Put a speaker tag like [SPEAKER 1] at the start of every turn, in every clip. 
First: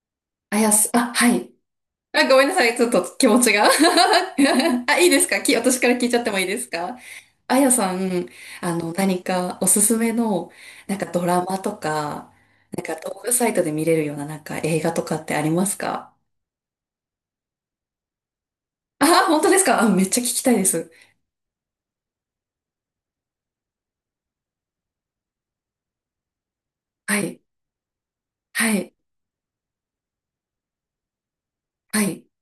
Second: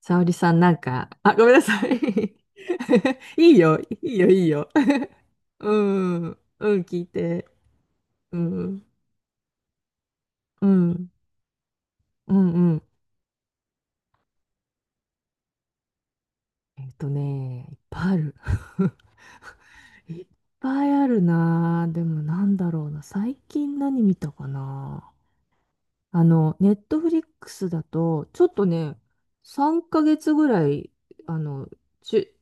[SPEAKER 1] 沙織さ
[SPEAKER 2] あ
[SPEAKER 1] んな
[SPEAKER 2] や
[SPEAKER 1] ん
[SPEAKER 2] す、
[SPEAKER 1] か、
[SPEAKER 2] あ、
[SPEAKER 1] あ、
[SPEAKER 2] は
[SPEAKER 1] ごめ
[SPEAKER 2] い。
[SPEAKER 1] んなさ
[SPEAKER 2] あ、
[SPEAKER 1] い。
[SPEAKER 2] ごめんなさい。ちょっと気 持
[SPEAKER 1] い
[SPEAKER 2] ち
[SPEAKER 1] い
[SPEAKER 2] が。
[SPEAKER 1] よ、いいよ、いいよ。
[SPEAKER 2] あ、いいですか？
[SPEAKER 1] う
[SPEAKER 2] 私から聞いちゃ
[SPEAKER 1] ん、
[SPEAKER 2] ってもいいです
[SPEAKER 1] うん、聞
[SPEAKER 2] か？
[SPEAKER 1] いて。
[SPEAKER 2] あやさん、
[SPEAKER 1] う
[SPEAKER 2] あ
[SPEAKER 1] ん、
[SPEAKER 2] の、何かおすすめの、
[SPEAKER 1] う
[SPEAKER 2] なんか
[SPEAKER 1] ん、
[SPEAKER 2] ドラマと
[SPEAKER 1] う
[SPEAKER 2] か、
[SPEAKER 1] ん、うん。
[SPEAKER 2] なんか動画サイトで見れるような、なんか映画とかってありますか？
[SPEAKER 1] いっぱいある。いっ
[SPEAKER 2] あ、本当ですか？あ、めっちゃ聞きたいで
[SPEAKER 1] ぱ
[SPEAKER 2] す。
[SPEAKER 1] いあるなぁ。でもなんだろうな。最近何見たかな。あの、ネットフ
[SPEAKER 2] は
[SPEAKER 1] リッ
[SPEAKER 2] い。
[SPEAKER 1] クスだと、ちょっと
[SPEAKER 2] はい。
[SPEAKER 1] ね、3ヶ月ぐらい、あの、
[SPEAKER 2] は
[SPEAKER 1] ち
[SPEAKER 2] い。
[SPEAKER 1] ゅ、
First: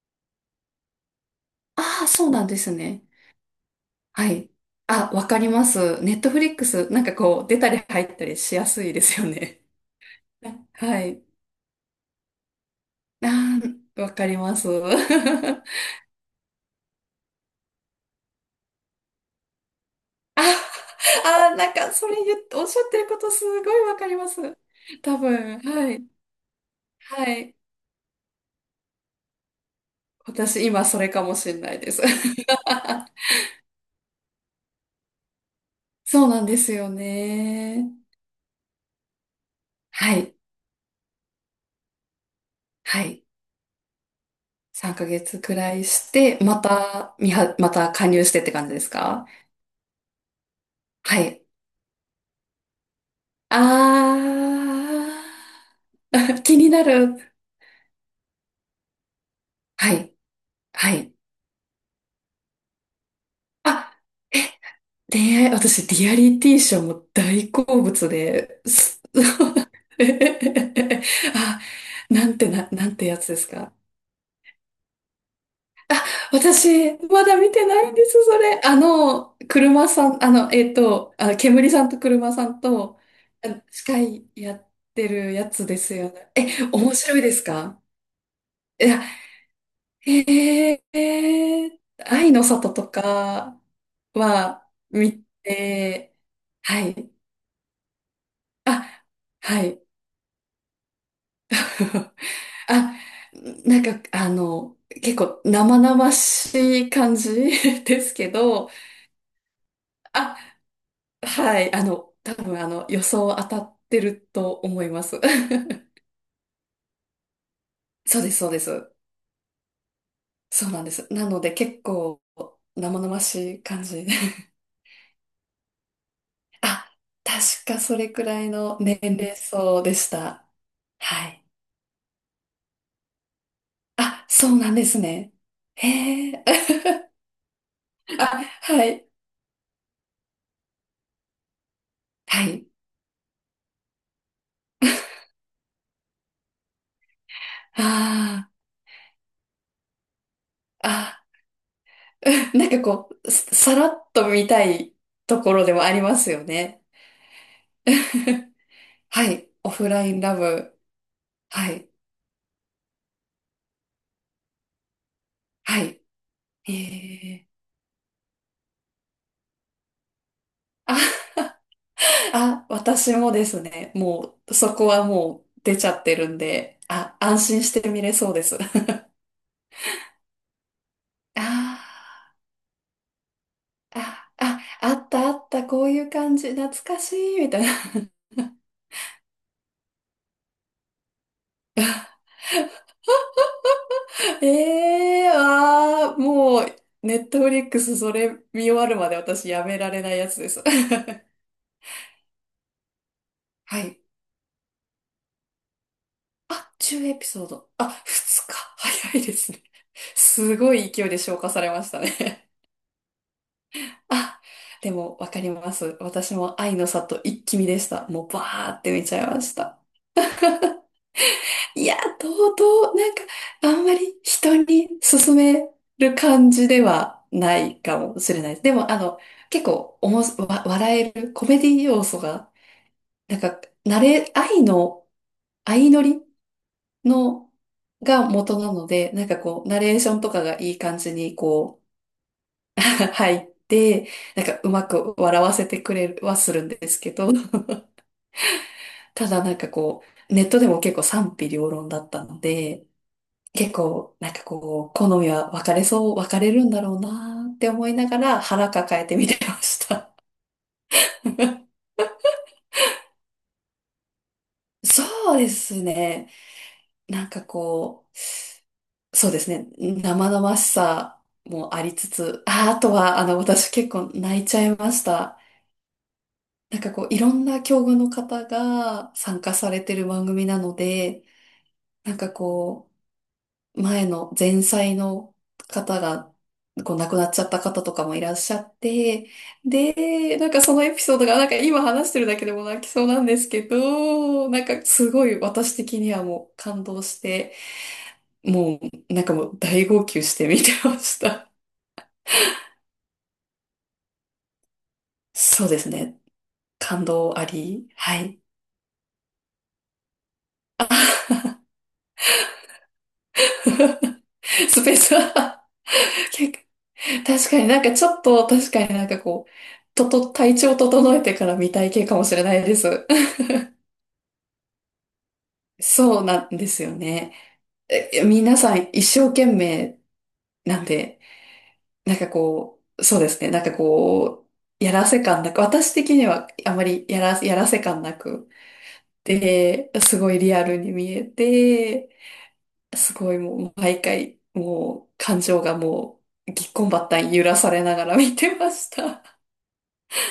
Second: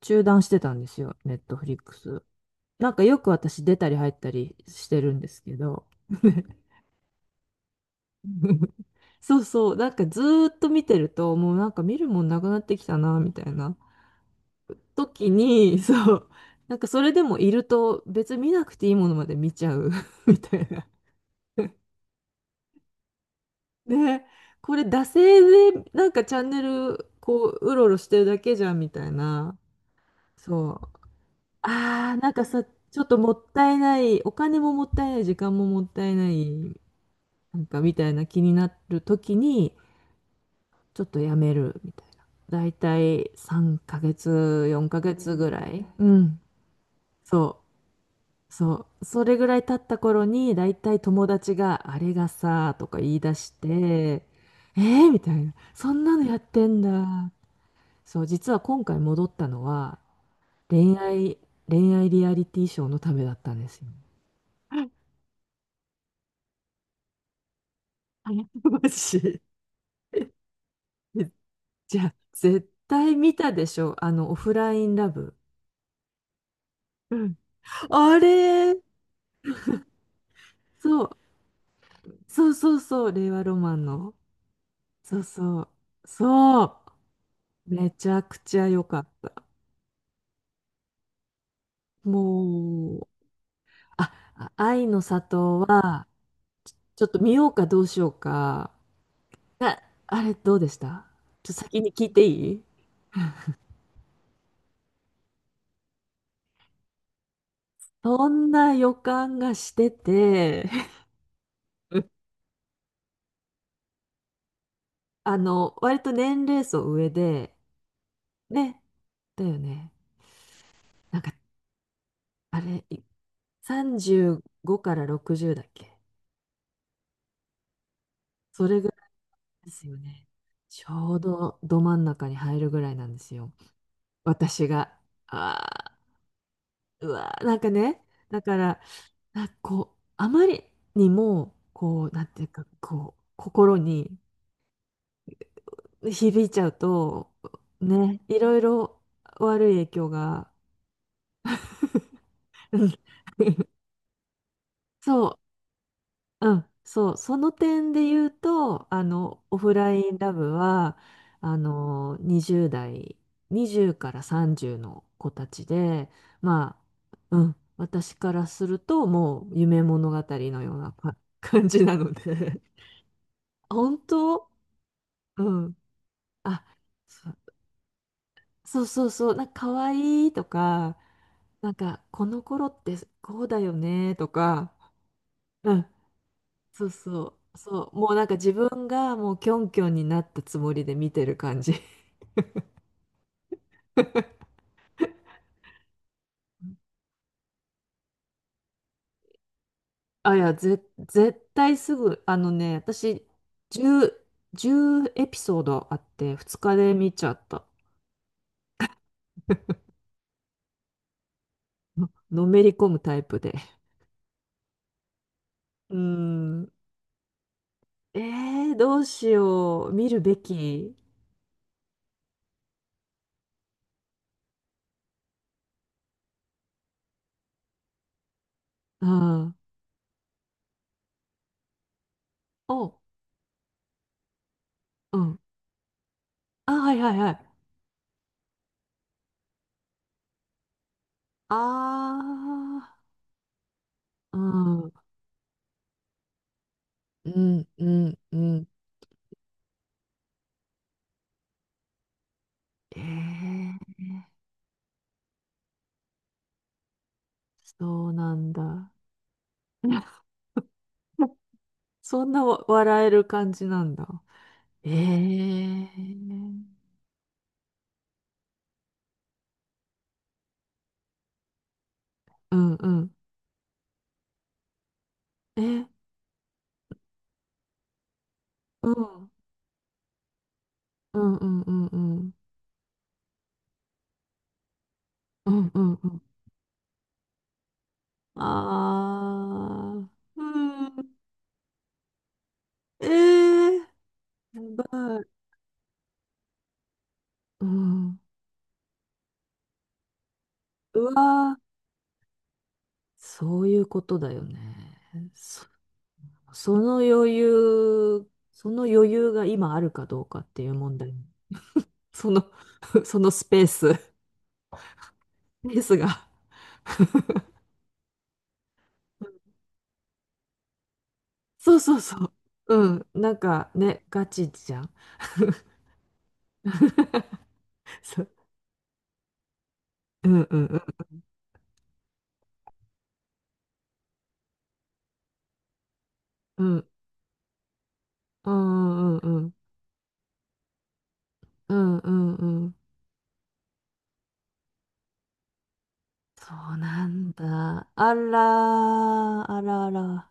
[SPEAKER 1] 中断してたんですよ。ネットフリック
[SPEAKER 2] ああ、
[SPEAKER 1] ス。
[SPEAKER 2] そうなんです
[SPEAKER 1] なんか
[SPEAKER 2] ね。
[SPEAKER 1] よく私出たり入った
[SPEAKER 2] はい。
[SPEAKER 1] りして
[SPEAKER 2] あ、
[SPEAKER 1] るん
[SPEAKER 2] わ
[SPEAKER 1] で
[SPEAKER 2] か
[SPEAKER 1] す
[SPEAKER 2] り
[SPEAKER 1] け
[SPEAKER 2] ま
[SPEAKER 1] ど、
[SPEAKER 2] す。ネットフリックス、なんかこう、出たり入ったりしやすい ですよ
[SPEAKER 1] そう
[SPEAKER 2] ね。
[SPEAKER 1] そう、なんかずーっと 見て
[SPEAKER 2] は
[SPEAKER 1] る
[SPEAKER 2] い。
[SPEAKER 1] と、もうなんか見るもんなくなってきたな、みたい
[SPEAKER 2] あ
[SPEAKER 1] な
[SPEAKER 2] ー、わかります。
[SPEAKER 1] 時に、そう、なんかそれでもいると別に見なくていいものまで見ちゃう み
[SPEAKER 2] あ、
[SPEAKER 1] たいな。
[SPEAKER 2] あー、なんか、それ言っておっしゃってることすごいわかり
[SPEAKER 1] ね、
[SPEAKER 2] ます。
[SPEAKER 1] これ惰
[SPEAKER 2] 多
[SPEAKER 1] 性
[SPEAKER 2] 分、
[SPEAKER 1] で
[SPEAKER 2] はい。
[SPEAKER 1] なんかチャンネル
[SPEAKER 2] はい。
[SPEAKER 1] こう、うろうろしてるだけじゃん、みたいな。
[SPEAKER 2] 私、
[SPEAKER 1] そ
[SPEAKER 2] 今、
[SPEAKER 1] う。
[SPEAKER 2] それかもしれないです。
[SPEAKER 1] あー、なんかさ、ちょっとも ったいない、お金ももったいない、時間ももったい
[SPEAKER 2] そう
[SPEAKER 1] な
[SPEAKER 2] なんです
[SPEAKER 1] い、
[SPEAKER 2] よ
[SPEAKER 1] なんか
[SPEAKER 2] ね。
[SPEAKER 1] みたいな気になる時に
[SPEAKER 2] はい。
[SPEAKER 1] ちょっとやめるみたいな。だいた
[SPEAKER 2] はい。
[SPEAKER 1] い3ヶ月、4
[SPEAKER 2] 3
[SPEAKER 1] ヶ
[SPEAKER 2] ヶ
[SPEAKER 1] 月
[SPEAKER 2] 月
[SPEAKER 1] ぐ
[SPEAKER 2] く
[SPEAKER 1] ら
[SPEAKER 2] らい
[SPEAKER 1] い。う
[SPEAKER 2] して、
[SPEAKER 1] ん。
[SPEAKER 2] また、みは、
[SPEAKER 1] そ
[SPEAKER 2] ま
[SPEAKER 1] う。
[SPEAKER 2] た加入してって感じで
[SPEAKER 1] そ
[SPEAKER 2] す
[SPEAKER 1] う。そ
[SPEAKER 2] か？
[SPEAKER 1] れぐらい経った頃にだいたい
[SPEAKER 2] は
[SPEAKER 1] 友
[SPEAKER 2] い。
[SPEAKER 1] 達があれがさとか言い出して、え
[SPEAKER 2] あ
[SPEAKER 1] ー、みたいな。そんなのやっ
[SPEAKER 2] ー、気
[SPEAKER 1] て
[SPEAKER 2] に
[SPEAKER 1] ん
[SPEAKER 2] な
[SPEAKER 1] だ。
[SPEAKER 2] る。
[SPEAKER 1] そう、実は今回戻ったの
[SPEAKER 2] は
[SPEAKER 1] は
[SPEAKER 2] い。は
[SPEAKER 1] 恋
[SPEAKER 2] い。
[SPEAKER 1] 愛、恋愛リアリティショーのためだったんですよ。
[SPEAKER 2] あえ 恋愛、私、リアリティショーも大好物
[SPEAKER 1] あ
[SPEAKER 2] で
[SPEAKER 1] マ
[SPEAKER 2] す。
[SPEAKER 1] ジ。
[SPEAKER 2] あ、
[SPEAKER 1] じゃあ、絶
[SPEAKER 2] なんて
[SPEAKER 1] 対
[SPEAKER 2] やつ
[SPEAKER 1] 見
[SPEAKER 2] です
[SPEAKER 1] たで
[SPEAKER 2] か？
[SPEAKER 1] しょ。あの、オフラインラブ。
[SPEAKER 2] 私、
[SPEAKER 1] う
[SPEAKER 2] ま
[SPEAKER 1] ん。
[SPEAKER 2] だ見てないんです、
[SPEAKER 1] あ
[SPEAKER 2] それ。
[SPEAKER 1] れ、
[SPEAKER 2] あの、車さん、あの、
[SPEAKER 1] そう、
[SPEAKER 2] あ、煙さんと車さ
[SPEAKER 1] そう
[SPEAKER 2] ん
[SPEAKER 1] そう
[SPEAKER 2] と、
[SPEAKER 1] そう、令和ロマン
[SPEAKER 2] 司
[SPEAKER 1] の。
[SPEAKER 2] 会やって
[SPEAKER 1] そう
[SPEAKER 2] るや
[SPEAKER 1] そ
[SPEAKER 2] つ
[SPEAKER 1] う、
[SPEAKER 2] ですよね。え、
[SPEAKER 1] そう、
[SPEAKER 2] 面白いですか？
[SPEAKER 1] めちゃくちゃ良
[SPEAKER 2] い
[SPEAKER 1] か
[SPEAKER 2] や、
[SPEAKER 1] った。
[SPEAKER 2] えー、愛の里と
[SPEAKER 1] もう、
[SPEAKER 2] か
[SPEAKER 1] あ、あ
[SPEAKER 2] は
[SPEAKER 1] 愛の
[SPEAKER 2] 見
[SPEAKER 1] 里は、
[SPEAKER 2] て、は
[SPEAKER 1] ちょっ
[SPEAKER 2] い。
[SPEAKER 1] と見ようかどうしようか。
[SPEAKER 2] あ、は
[SPEAKER 1] あ、
[SPEAKER 2] い。
[SPEAKER 1] あれどうでした？ちょっと先に聞い ていい？
[SPEAKER 2] あ、なんか、あの、結構生々しい感じ です
[SPEAKER 1] そ
[SPEAKER 2] け
[SPEAKER 1] ん
[SPEAKER 2] ど、
[SPEAKER 1] な予感がして
[SPEAKER 2] あ、
[SPEAKER 1] て、
[SPEAKER 2] はい、あの、多分あの、予想当たってると思います。
[SPEAKER 1] あの、割と年齢層上で、
[SPEAKER 2] そうです、そうで
[SPEAKER 1] ね、
[SPEAKER 2] す。
[SPEAKER 1] だよね。
[SPEAKER 2] そうなんです。
[SPEAKER 1] なん
[SPEAKER 2] な
[SPEAKER 1] か、
[SPEAKER 2] ので結構
[SPEAKER 1] あれ、
[SPEAKER 2] 生々しい感じで。
[SPEAKER 1] 35から60だっけ？
[SPEAKER 2] あ、確かそれくらい
[SPEAKER 1] そ
[SPEAKER 2] の
[SPEAKER 1] れぐら
[SPEAKER 2] 年齢
[SPEAKER 1] いで
[SPEAKER 2] 層
[SPEAKER 1] す
[SPEAKER 2] で
[SPEAKER 1] よ
[SPEAKER 2] し
[SPEAKER 1] ね。
[SPEAKER 2] た。
[SPEAKER 1] ちょう
[SPEAKER 2] はい。
[SPEAKER 1] どど真ん中に入るぐらいなんですよ。
[SPEAKER 2] あ、そう
[SPEAKER 1] 私
[SPEAKER 2] なんで
[SPEAKER 1] が。
[SPEAKER 2] すね。
[SPEAKER 1] ああ、
[SPEAKER 2] へ
[SPEAKER 1] う
[SPEAKER 2] え。
[SPEAKER 1] わー、なんかね、だ
[SPEAKER 2] あ、
[SPEAKER 1] から、
[SPEAKER 2] はい。
[SPEAKER 1] なんかこう、あまりにも、こう、なんてい
[SPEAKER 2] は
[SPEAKER 1] うか、
[SPEAKER 2] い。
[SPEAKER 1] こう、心に響いちゃうと、ね、い
[SPEAKER 2] あ
[SPEAKER 1] ろいろ悪い影響が、
[SPEAKER 2] あ、あ なん
[SPEAKER 1] う
[SPEAKER 2] か
[SPEAKER 1] ん
[SPEAKER 2] こう、さ さらっと見たい
[SPEAKER 1] そう、
[SPEAKER 2] ところでもありますよ
[SPEAKER 1] うん、
[SPEAKER 2] ね。
[SPEAKER 1] そう、その点で言う と、あ
[SPEAKER 2] は
[SPEAKER 1] の、
[SPEAKER 2] い。
[SPEAKER 1] オ
[SPEAKER 2] オ
[SPEAKER 1] フ
[SPEAKER 2] フ
[SPEAKER 1] ラ
[SPEAKER 2] ラ
[SPEAKER 1] イ
[SPEAKER 2] イ
[SPEAKER 1] ン
[SPEAKER 2] ン
[SPEAKER 1] ラ
[SPEAKER 2] ラ
[SPEAKER 1] ブ
[SPEAKER 2] ブ。
[SPEAKER 1] は、あ
[SPEAKER 2] はい。
[SPEAKER 1] の、20代、20から30の子たち
[SPEAKER 2] はい。
[SPEAKER 1] で、
[SPEAKER 2] え
[SPEAKER 1] まあ、う
[SPEAKER 2] ー
[SPEAKER 1] ん、私からすると、もう夢物語のようなか
[SPEAKER 2] あ、
[SPEAKER 1] 感じなので、
[SPEAKER 2] あ、私もですね。
[SPEAKER 1] 本
[SPEAKER 2] も
[SPEAKER 1] 当
[SPEAKER 2] う、そこはも
[SPEAKER 1] う
[SPEAKER 2] う出
[SPEAKER 1] ん。
[SPEAKER 2] ちゃってるん
[SPEAKER 1] あ、
[SPEAKER 2] で、あ、
[SPEAKER 1] そ
[SPEAKER 2] 安心して見れそうです。あ
[SPEAKER 1] そうそうそう、なんか可愛いとか、なんか、この頃ってこうだよ
[SPEAKER 2] ー
[SPEAKER 1] ねと
[SPEAKER 2] あ、あ、
[SPEAKER 1] か、
[SPEAKER 2] あったあった、
[SPEAKER 1] う
[SPEAKER 2] こ
[SPEAKER 1] ん、
[SPEAKER 2] ういう感じ、懐
[SPEAKER 1] そう
[SPEAKER 2] かし
[SPEAKER 1] そ
[SPEAKER 2] い、み
[SPEAKER 1] う、
[SPEAKER 2] たいな。
[SPEAKER 1] そう、もうなんか自分がもうキョンキョンになったつもりで見てる感じ。
[SPEAKER 2] もう、ネットフリックスそれ見終わるまで私やめられないや
[SPEAKER 1] あ、い
[SPEAKER 2] つで
[SPEAKER 1] や、
[SPEAKER 2] す。
[SPEAKER 1] 絶対すぐ、あのね、私、
[SPEAKER 2] はい。
[SPEAKER 1] 10、じゅうエピソードあって、2
[SPEAKER 2] あ、
[SPEAKER 1] 日で
[SPEAKER 2] 10
[SPEAKER 1] 見
[SPEAKER 2] エ
[SPEAKER 1] ち
[SPEAKER 2] ピ
[SPEAKER 1] ゃ
[SPEAKER 2] ソ
[SPEAKER 1] っ
[SPEAKER 2] ー
[SPEAKER 1] た。
[SPEAKER 2] ド。あ、2日。早いですね。すごい勢いで消化されました
[SPEAKER 1] の
[SPEAKER 2] ね。
[SPEAKER 1] めり込むタイプで。
[SPEAKER 2] あ、でもわかりま
[SPEAKER 1] う
[SPEAKER 2] す。
[SPEAKER 1] ー
[SPEAKER 2] 私も
[SPEAKER 1] ん。
[SPEAKER 2] 愛の里一気見でした。
[SPEAKER 1] え
[SPEAKER 2] もうバー
[SPEAKER 1] ー、
[SPEAKER 2] って
[SPEAKER 1] どう
[SPEAKER 2] 見ちゃい
[SPEAKER 1] し
[SPEAKER 2] ました。
[SPEAKER 1] よう。見るべき。
[SPEAKER 2] いや、とうとう、なんか、あんまり人に勧める感じではないかもしれないです。でも、あ
[SPEAKER 1] う
[SPEAKER 2] の、
[SPEAKER 1] ん。
[SPEAKER 2] 結構おもし、わ、笑えるコメディ要素が、
[SPEAKER 1] お、
[SPEAKER 2] なんか、愛の、
[SPEAKER 1] うん。
[SPEAKER 2] 相乗り
[SPEAKER 1] あ、はいはいはい。
[SPEAKER 2] の、が元なので、なんかこう、ナレーションとかがいい感じにこう、
[SPEAKER 1] あ
[SPEAKER 2] 入って、
[SPEAKER 1] ー、う
[SPEAKER 2] なんかうま
[SPEAKER 1] ん。
[SPEAKER 2] く笑わせてくれはするんですけど、
[SPEAKER 1] うん、うん、うん。
[SPEAKER 2] ただなんかこう、ネットでも結構賛否両論だったので、
[SPEAKER 1] えー、
[SPEAKER 2] 結構なんかこう、好みは分かれるんだろうなーって思い
[SPEAKER 1] そ
[SPEAKER 2] な
[SPEAKER 1] う
[SPEAKER 2] が
[SPEAKER 1] な
[SPEAKER 2] ら
[SPEAKER 1] ん
[SPEAKER 2] 腹
[SPEAKER 1] だ。
[SPEAKER 2] 抱えて見てました。
[SPEAKER 1] そんな笑える感じなんだ。え
[SPEAKER 2] そうですね。
[SPEAKER 1] え、
[SPEAKER 2] なんかこう、そうですね。生々しさもありつつ、
[SPEAKER 1] う
[SPEAKER 2] あ、
[SPEAKER 1] ん
[SPEAKER 2] あ
[SPEAKER 1] う
[SPEAKER 2] と
[SPEAKER 1] ん。
[SPEAKER 2] は、あの、私結構泣いちゃいました。
[SPEAKER 1] え、
[SPEAKER 2] なんかこう、いろんな境遇の方
[SPEAKER 1] う
[SPEAKER 2] が
[SPEAKER 1] ん。
[SPEAKER 2] 参加されてる番組なの
[SPEAKER 1] う
[SPEAKER 2] で、
[SPEAKER 1] んうんうんう
[SPEAKER 2] なんか
[SPEAKER 1] ん。
[SPEAKER 2] こう、前の前妻の
[SPEAKER 1] うんうん
[SPEAKER 2] 方
[SPEAKER 1] うん。
[SPEAKER 2] が、こう、亡くなっちゃった方とかもいらっしゃって、
[SPEAKER 1] あー。
[SPEAKER 2] で、
[SPEAKER 1] う
[SPEAKER 2] なんかそのエピソー
[SPEAKER 1] ん。
[SPEAKER 2] ドが、なんか今話してるだけでも泣きそ
[SPEAKER 1] え
[SPEAKER 2] うなんですけ
[SPEAKER 1] え、
[SPEAKER 2] ど、な
[SPEAKER 1] や
[SPEAKER 2] んかす
[SPEAKER 1] ばい。
[SPEAKER 2] ごい私的にはもう感動して、
[SPEAKER 1] うん。
[SPEAKER 2] もう、なんかもう大号泣して見てま
[SPEAKER 1] う
[SPEAKER 2] した。
[SPEAKER 1] わー。そういうことだよね。
[SPEAKER 2] そうですね。
[SPEAKER 1] その
[SPEAKER 2] 感
[SPEAKER 1] 余
[SPEAKER 2] 動あり。は
[SPEAKER 1] 裕、
[SPEAKER 2] い。
[SPEAKER 1] その余裕が今あるかどうかっていう問題。その、そのスペース、ス
[SPEAKER 2] スペースは
[SPEAKER 1] ペースが。
[SPEAKER 2] 結構確 かになんかちょっと、確かになんかこう、体調整えてから見
[SPEAKER 1] そう
[SPEAKER 2] たい
[SPEAKER 1] そう
[SPEAKER 2] 系か
[SPEAKER 1] そ
[SPEAKER 2] もしれない
[SPEAKER 1] う。
[SPEAKER 2] で
[SPEAKER 1] うん。
[SPEAKER 2] す。
[SPEAKER 1] なんかね、ガチじゃん。
[SPEAKER 2] そうなんですよね。
[SPEAKER 1] そう。
[SPEAKER 2] 皆さん一生懸命
[SPEAKER 1] うんうんう
[SPEAKER 2] な
[SPEAKER 1] ん。
[SPEAKER 2] んで、なんかこう、そうですね。なんかこう、やらせ感なく、私的には
[SPEAKER 1] う
[SPEAKER 2] あま
[SPEAKER 1] ん
[SPEAKER 2] りやらせ感なく、
[SPEAKER 1] うんうんうん。
[SPEAKER 2] で、すごいリアルに見え
[SPEAKER 1] うん
[SPEAKER 2] て、
[SPEAKER 1] うんうん。
[SPEAKER 2] すごいもう毎回、もう感情がもう
[SPEAKER 1] そ
[SPEAKER 2] ぎっ
[SPEAKER 1] う
[SPEAKER 2] こんば
[SPEAKER 1] な
[SPEAKER 2] ったん
[SPEAKER 1] ん
[SPEAKER 2] 揺らされ
[SPEAKER 1] だ。
[SPEAKER 2] なが
[SPEAKER 1] あ
[SPEAKER 2] ら見てま
[SPEAKER 1] ら
[SPEAKER 2] した。
[SPEAKER 1] ー、あらあら。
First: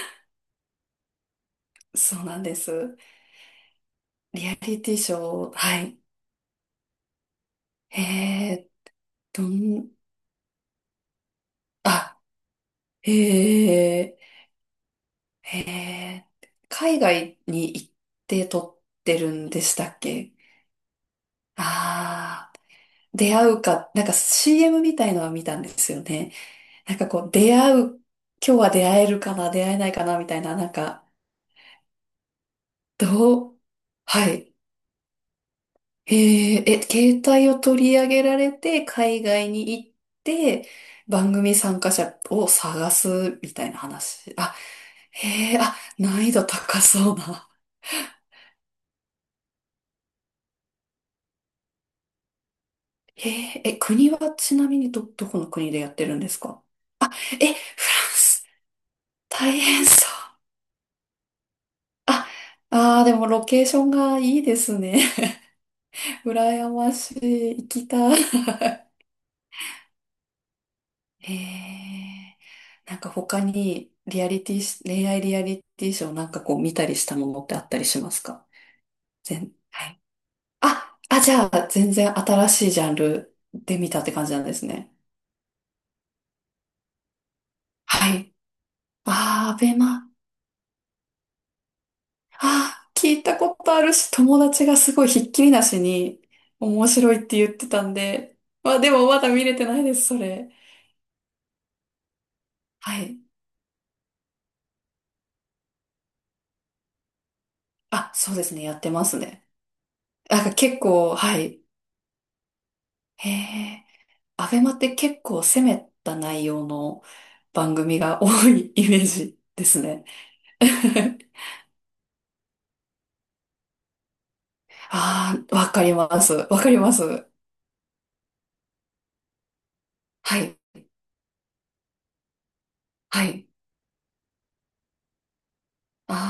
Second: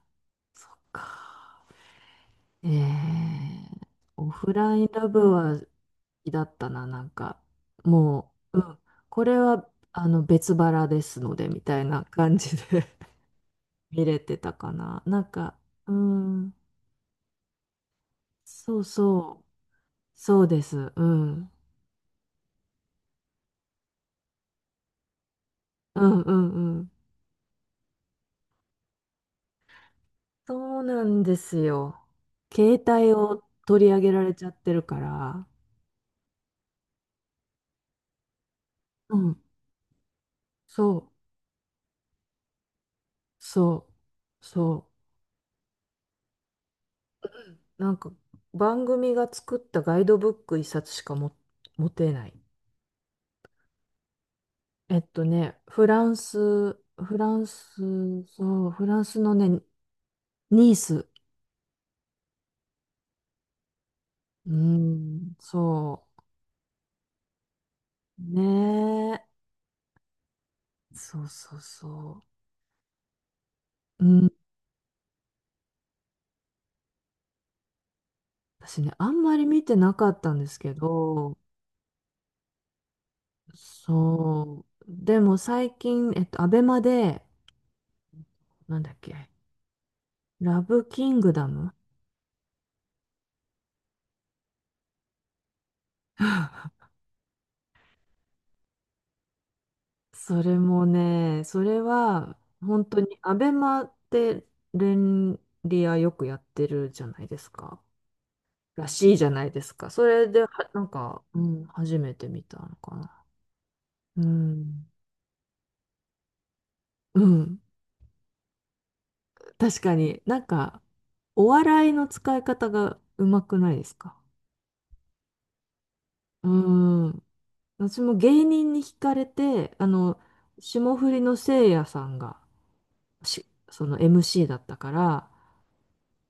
[SPEAKER 1] そっか。
[SPEAKER 2] そうなんで
[SPEAKER 1] え
[SPEAKER 2] す。
[SPEAKER 1] え、オ
[SPEAKER 2] リ
[SPEAKER 1] フ
[SPEAKER 2] ア
[SPEAKER 1] ラ
[SPEAKER 2] リ
[SPEAKER 1] イン
[SPEAKER 2] ティ
[SPEAKER 1] ラ
[SPEAKER 2] シ
[SPEAKER 1] ブ
[SPEAKER 2] ョー、
[SPEAKER 1] は好
[SPEAKER 2] はい。
[SPEAKER 1] きだったな、なんか。もう、う
[SPEAKER 2] えー、
[SPEAKER 1] ん。これ
[SPEAKER 2] ど
[SPEAKER 1] は、
[SPEAKER 2] ん、
[SPEAKER 1] あの、別腹ですので、みたいな
[SPEAKER 2] あ、
[SPEAKER 1] 感じで 見
[SPEAKER 2] え
[SPEAKER 1] れてたかな。なんか、
[SPEAKER 2] ー、
[SPEAKER 1] う
[SPEAKER 2] えー、
[SPEAKER 1] ん。
[SPEAKER 2] 海外に行って
[SPEAKER 1] そ
[SPEAKER 2] 撮
[SPEAKER 1] う
[SPEAKER 2] ってる
[SPEAKER 1] そう。
[SPEAKER 2] んでしたっけ？
[SPEAKER 1] そうです。うん。
[SPEAKER 2] ああー、出会うか、なんか CM みたいのは見たんですよ
[SPEAKER 1] うんう
[SPEAKER 2] ね。
[SPEAKER 1] んうん。
[SPEAKER 2] なんかこう、出会う、今日は出会えるかな、出会えないかな、みたいな、なん
[SPEAKER 1] そうな
[SPEAKER 2] か、
[SPEAKER 1] んですよ。携帯を
[SPEAKER 2] どう、
[SPEAKER 1] 取り上げら
[SPEAKER 2] は
[SPEAKER 1] れちゃっ
[SPEAKER 2] い。
[SPEAKER 1] てるから。
[SPEAKER 2] へえ、え、携帯を取り上げられて、
[SPEAKER 1] う
[SPEAKER 2] 海
[SPEAKER 1] ん。
[SPEAKER 2] 外に行って、
[SPEAKER 1] そう、
[SPEAKER 2] 番組参加者を探すみたいな
[SPEAKER 1] そう、
[SPEAKER 2] 話。あ、
[SPEAKER 1] そ
[SPEAKER 2] へえ、あ、難易度高そうな。
[SPEAKER 1] う。なんか番組が作ったガイドブック一冊しかも持てない。
[SPEAKER 2] へえ、え、国はちなみにどこの国で
[SPEAKER 1] フ
[SPEAKER 2] やっ
[SPEAKER 1] ラ
[SPEAKER 2] てる
[SPEAKER 1] ン
[SPEAKER 2] んですか？
[SPEAKER 1] ス、フラ
[SPEAKER 2] え、
[SPEAKER 1] ン
[SPEAKER 2] フラン
[SPEAKER 1] ス、
[SPEAKER 2] ス、
[SPEAKER 1] そう、フランスのね、
[SPEAKER 2] 大変そう。
[SPEAKER 1] ニース。
[SPEAKER 2] あ、あー、でもロケーションがいい
[SPEAKER 1] う
[SPEAKER 2] ですね。
[SPEAKER 1] ん、そ
[SPEAKER 2] 羨ましい。行きた
[SPEAKER 1] う。ね
[SPEAKER 2] い。
[SPEAKER 1] え。そう
[SPEAKER 2] へ
[SPEAKER 1] そうそ
[SPEAKER 2] え。なんか他に
[SPEAKER 1] う。う
[SPEAKER 2] リア
[SPEAKER 1] ん、
[SPEAKER 2] リティし、恋愛リアリティショーなんかこう見たりしたものってあったりしますか？
[SPEAKER 1] 私ね、あんまり見て
[SPEAKER 2] は
[SPEAKER 1] な
[SPEAKER 2] い。
[SPEAKER 1] かったんですけ
[SPEAKER 2] あ、あ、じ
[SPEAKER 1] ど、
[SPEAKER 2] ゃあ全然新しいジャンルで見たって感じなんで
[SPEAKER 1] そ
[SPEAKER 2] す
[SPEAKER 1] う。
[SPEAKER 2] ね。
[SPEAKER 1] でも最近、アベマで、
[SPEAKER 2] はい。
[SPEAKER 1] なんだっけ、
[SPEAKER 2] ああ、アベマ。
[SPEAKER 1] ラブキングダム。
[SPEAKER 2] ああ、聞いたことあるし、友達がすごいひっきりなしに 面白いって言ってたんで。まあでもまだ見れてないです、そ
[SPEAKER 1] そ
[SPEAKER 2] れ。
[SPEAKER 1] れもね、それは、本当
[SPEAKER 2] は
[SPEAKER 1] に、
[SPEAKER 2] い。
[SPEAKER 1] アベマって連リアよくやってるじゃないですか。
[SPEAKER 2] あ、そうですね、やっ
[SPEAKER 1] ら
[SPEAKER 2] てま
[SPEAKER 1] しい
[SPEAKER 2] す
[SPEAKER 1] じゃな
[SPEAKER 2] ね。
[SPEAKER 1] いですか。それ
[SPEAKER 2] な
[SPEAKER 1] で、
[SPEAKER 2] んか結
[SPEAKER 1] なん
[SPEAKER 2] 構、
[SPEAKER 1] か、
[SPEAKER 2] は
[SPEAKER 1] う
[SPEAKER 2] い。
[SPEAKER 1] ん、初めて見たのかな。
[SPEAKER 2] へえ。
[SPEAKER 1] う
[SPEAKER 2] アベマっ
[SPEAKER 1] ん。
[SPEAKER 2] て結構攻めた内容の
[SPEAKER 1] うん。
[SPEAKER 2] 番組が多いイメージで
[SPEAKER 1] 確
[SPEAKER 2] す
[SPEAKER 1] か
[SPEAKER 2] ね。
[SPEAKER 1] になんか、お笑いの使い方がうまくないですか？
[SPEAKER 2] ああ、わかります。
[SPEAKER 1] う
[SPEAKER 2] わかります。
[SPEAKER 1] ーん。私も芸人に惹かれて、あの、
[SPEAKER 2] はい。
[SPEAKER 1] 霜降りのせいやさんが、
[SPEAKER 2] はい。
[SPEAKER 1] その MC だったから、
[SPEAKER 2] あ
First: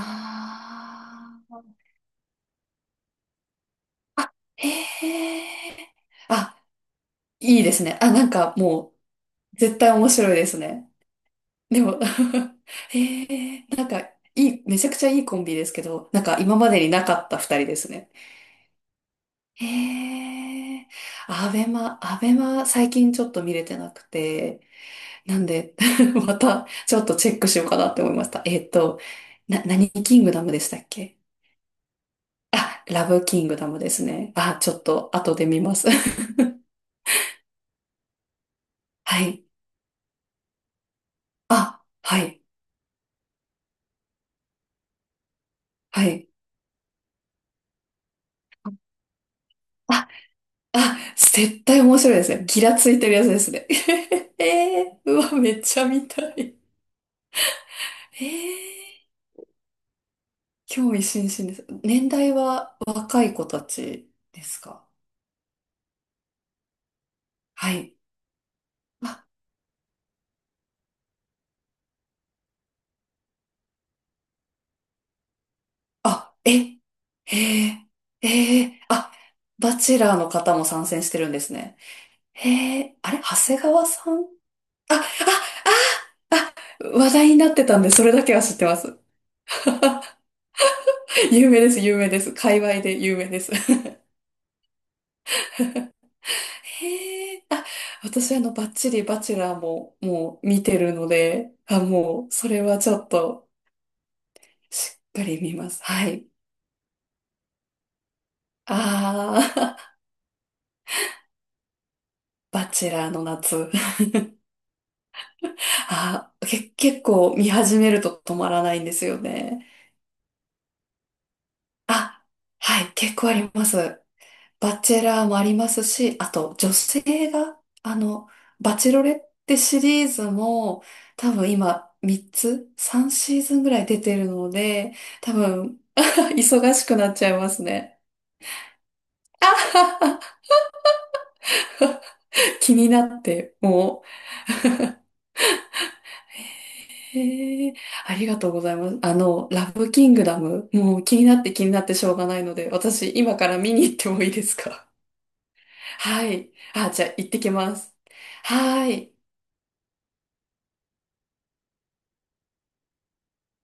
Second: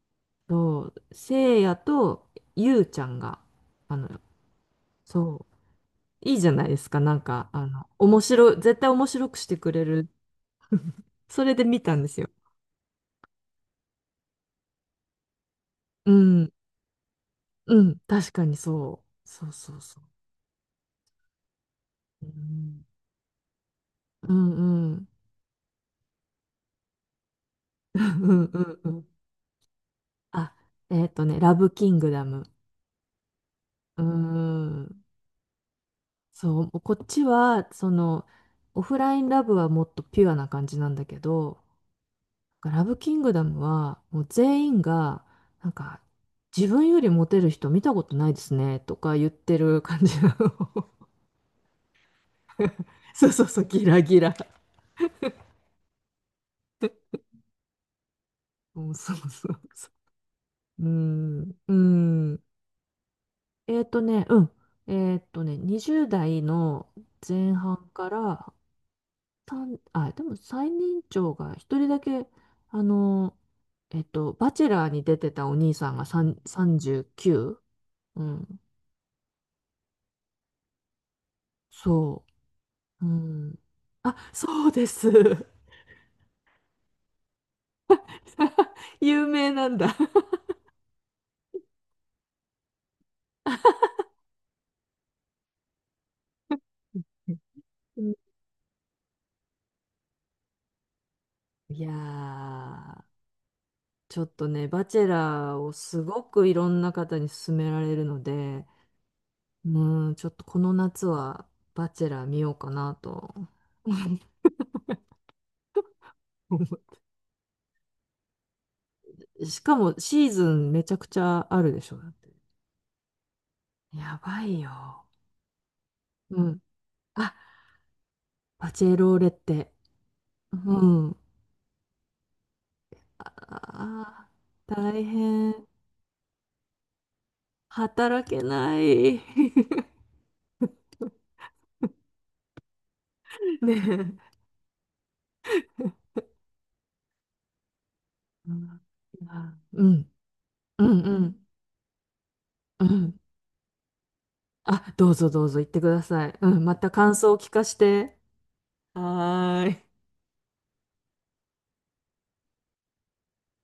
[SPEAKER 1] そう、せいやとゆうちゃんが、あの、
[SPEAKER 2] あ。あ、へ
[SPEAKER 1] そ
[SPEAKER 2] え。
[SPEAKER 1] う、いいじゃ
[SPEAKER 2] あ、
[SPEAKER 1] ないですか。なんか、
[SPEAKER 2] いいですね。あ、
[SPEAKER 1] 面
[SPEAKER 2] なん
[SPEAKER 1] 白
[SPEAKER 2] か
[SPEAKER 1] い、絶対
[SPEAKER 2] も
[SPEAKER 1] 面白くして
[SPEAKER 2] う、
[SPEAKER 1] く
[SPEAKER 2] 絶
[SPEAKER 1] れ
[SPEAKER 2] 対
[SPEAKER 1] る。
[SPEAKER 2] 面白いですね。
[SPEAKER 1] それで見
[SPEAKER 2] で
[SPEAKER 1] た
[SPEAKER 2] も
[SPEAKER 1] んですよ。
[SPEAKER 2] へえ。なんか、めちゃくちゃいいコンビですけど、
[SPEAKER 1] う
[SPEAKER 2] なんか
[SPEAKER 1] ん、
[SPEAKER 2] 今までになかった二人で
[SPEAKER 1] う
[SPEAKER 2] す
[SPEAKER 1] ん、
[SPEAKER 2] ね。
[SPEAKER 1] 確かにそう。そうそうそ
[SPEAKER 2] へえ、ア
[SPEAKER 1] う。う
[SPEAKER 2] ベマ
[SPEAKER 1] ん、
[SPEAKER 2] 最近ちょっと見れてなく
[SPEAKER 1] うん、
[SPEAKER 2] て、
[SPEAKER 1] うん、
[SPEAKER 2] なんで、またちょっとチェックしようかなっ
[SPEAKER 1] う
[SPEAKER 2] て思いました。
[SPEAKER 1] ん、
[SPEAKER 2] え
[SPEAKER 1] う
[SPEAKER 2] っ
[SPEAKER 1] ん。う
[SPEAKER 2] と、
[SPEAKER 1] ん、
[SPEAKER 2] 何キングダム
[SPEAKER 1] あ、
[SPEAKER 2] でしたっけ？
[SPEAKER 1] ラブキングダム。
[SPEAKER 2] あ、ラブキングダムで
[SPEAKER 1] うー
[SPEAKER 2] すね。あ、ちょっ
[SPEAKER 1] ん。
[SPEAKER 2] と後で見ます。
[SPEAKER 1] そう、こっちは、オフライ
[SPEAKER 2] は
[SPEAKER 1] ンラ
[SPEAKER 2] い。
[SPEAKER 1] ブはもっとピュアな感じなんだけど、
[SPEAKER 2] あ、はい、
[SPEAKER 1] ラブキングダムは、もう全員が、なんか、
[SPEAKER 2] はい。
[SPEAKER 1] 自分よりモテる人見たことないですね、とか言ってる感
[SPEAKER 2] あ、
[SPEAKER 1] じなの。
[SPEAKER 2] あ、絶対面白いですね。ギラついて るや
[SPEAKER 1] そ
[SPEAKER 2] つ
[SPEAKER 1] う
[SPEAKER 2] で
[SPEAKER 1] そう
[SPEAKER 2] す
[SPEAKER 1] そう、
[SPEAKER 2] ね。
[SPEAKER 1] ギラギラ。
[SPEAKER 2] うわ、めっちゃ見たい。
[SPEAKER 1] そ
[SPEAKER 2] えー、
[SPEAKER 1] うそうそうそう。う
[SPEAKER 2] 興味津々
[SPEAKER 1] ん、
[SPEAKER 2] です。
[SPEAKER 1] う
[SPEAKER 2] 年代
[SPEAKER 1] ん。
[SPEAKER 2] は若い子たち
[SPEAKER 1] う
[SPEAKER 2] で
[SPEAKER 1] ん。
[SPEAKER 2] すか？
[SPEAKER 1] 20代の前
[SPEAKER 2] は
[SPEAKER 1] 半
[SPEAKER 2] い。
[SPEAKER 1] から
[SPEAKER 2] あ、
[SPEAKER 1] でも最年長が一人だけ、あの、バチェラーに出てたお兄さんが
[SPEAKER 2] あ、
[SPEAKER 1] 3
[SPEAKER 2] え、
[SPEAKER 1] 39？
[SPEAKER 2] へ
[SPEAKER 1] う
[SPEAKER 2] え、
[SPEAKER 1] きゅううん。
[SPEAKER 2] へえ、あ、バチェラーの方も参戦してるんですね。
[SPEAKER 1] そ
[SPEAKER 2] へえ、
[SPEAKER 1] う。う
[SPEAKER 2] あれ、長
[SPEAKER 1] ん。
[SPEAKER 2] 谷川さ
[SPEAKER 1] あ、
[SPEAKER 2] ん、あ、
[SPEAKER 1] そうです。
[SPEAKER 2] あ、話題になってたんで、それだけは知っ てます。
[SPEAKER 1] 有名なんだ？
[SPEAKER 2] 有名です、有名です。界隈で有名です。へえ、あ、
[SPEAKER 1] うん、
[SPEAKER 2] 私あの、バッチリバチェラーももう見てるので、
[SPEAKER 1] い
[SPEAKER 2] あ、
[SPEAKER 1] や
[SPEAKER 2] もう、それはちょ
[SPEAKER 1] ー、
[SPEAKER 2] っと、
[SPEAKER 1] ちょっとね、バ
[SPEAKER 2] し
[SPEAKER 1] チェ
[SPEAKER 2] っかり見
[SPEAKER 1] ラー
[SPEAKER 2] ま
[SPEAKER 1] を
[SPEAKER 2] す。
[SPEAKER 1] す
[SPEAKER 2] は
[SPEAKER 1] ご
[SPEAKER 2] い。
[SPEAKER 1] くいろんな方に勧められるので、
[SPEAKER 2] あー、
[SPEAKER 1] うん、ちょっとこの夏はバチェラー見よ う
[SPEAKER 2] バ
[SPEAKER 1] か
[SPEAKER 2] チェ
[SPEAKER 1] な
[SPEAKER 2] ラーの
[SPEAKER 1] と
[SPEAKER 2] 夏。あ、
[SPEAKER 1] 思い、
[SPEAKER 2] 結構見始めると止まらないんですよ
[SPEAKER 1] し
[SPEAKER 2] ね。
[SPEAKER 1] かもシーズンめちゃくちゃあるでしょ、だっ
[SPEAKER 2] あ、
[SPEAKER 1] て。
[SPEAKER 2] はい、結構あります。
[SPEAKER 1] やばい
[SPEAKER 2] バチェ
[SPEAKER 1] よ。
[SPEAKER 2] ラーもありますし、あ
[SPEAKER 1] う
[SPEAKER 2] と
[SPEAKER 1] ん。
[SPEAKER 2] 女性
[SPEAKER 1] あ、
[SPEAKER 2] が、あの、
[SPEAKER 1] パ
[SPEAKER 2] バ
[SPEAKER 1] チ
[SPEAKER 2] チェ
[SPEAKER 1] ェ
[SPEAKER 2] ロレ
[SPEAKER 1] ロー
[SPEAKER 2] っ
[SPEAKER 1] レっ
[SPEAKER 2] て
[SPEAKER 1] て。
[SPEAKER 2] シリーズも
[SPEAKER 1] うん。
[SPEAKER 2] 多分今3つ、3シー
[SPEAKER 1] あ
[SPEAKER 2] ズンぐらい出てる
[SPEAKER 1] あ
[SPEAKER 2] の
[SPEAKER 1] ー、
[SPEAKER 2] で、
[SPEAKER 1] 大
[SPEAKER 2] 多
[SPEAKER 1] 変。
[SPEAKER 2] 分 忙しくなっちゃいますね。
[SPEAKER 1] 働けない。
[SPEAKER 2] 気になって、
[SPEAKER 1] ね
[SPEAKER 2] もう
[SPEAKER 1] え。
[SPEAKER 2] へえ、ありがとう
[SPEAKER 1] う
[SPEAKER 2] ござい
[SPEAKER 1] ん
[SPEAKER 2] ます。あの、ラ
[SPEAKER 1] う
[SPEAKER 2] ブキ
[SPEAKER 1] ん、
[SPEAKER 2] ングダム、
[SPEAKER 1] う
[SPEAKER 2] も
[SPEAKER 1] ん、
[SPEAKER 2] う気
[SPEAKER 1] う
[SPEAKER 2] になっ
[SPEAKER 1] ん。
[SPEAKER 2] て気になってしょうがないので、
[SPEAKER 1] う
[SPEAKER 2] 私
[SPEAKER 1] ん、
[SPEAKER 2] 今から見に行ってもいいですか？
[SPEAKER 1] あ、どうぞどうぞ言ってくだ
[SPEAKER 2] は
[SPEAKER 1] さい。
[SPEAKER 2] い。
[SPEAKER 1] うん、ま
[SPEAKER 2] あ、
[SPEAKER 1] た
[SPEAKER 2] じゃあ
[SPEAKER 1] 感
[SPEAKER 2] 行っ
[SPEAKER 1] 想を
[SPEAKER 2] て
[SPEAKER 1] 聞
[SPEAKER 2] き
[SPEAKER 1] かし
[SPEAKER 2] ます。
[SPEAKER 1] て。
[SPEAKER 2] はーい。
[SPEAKER 1] はーい。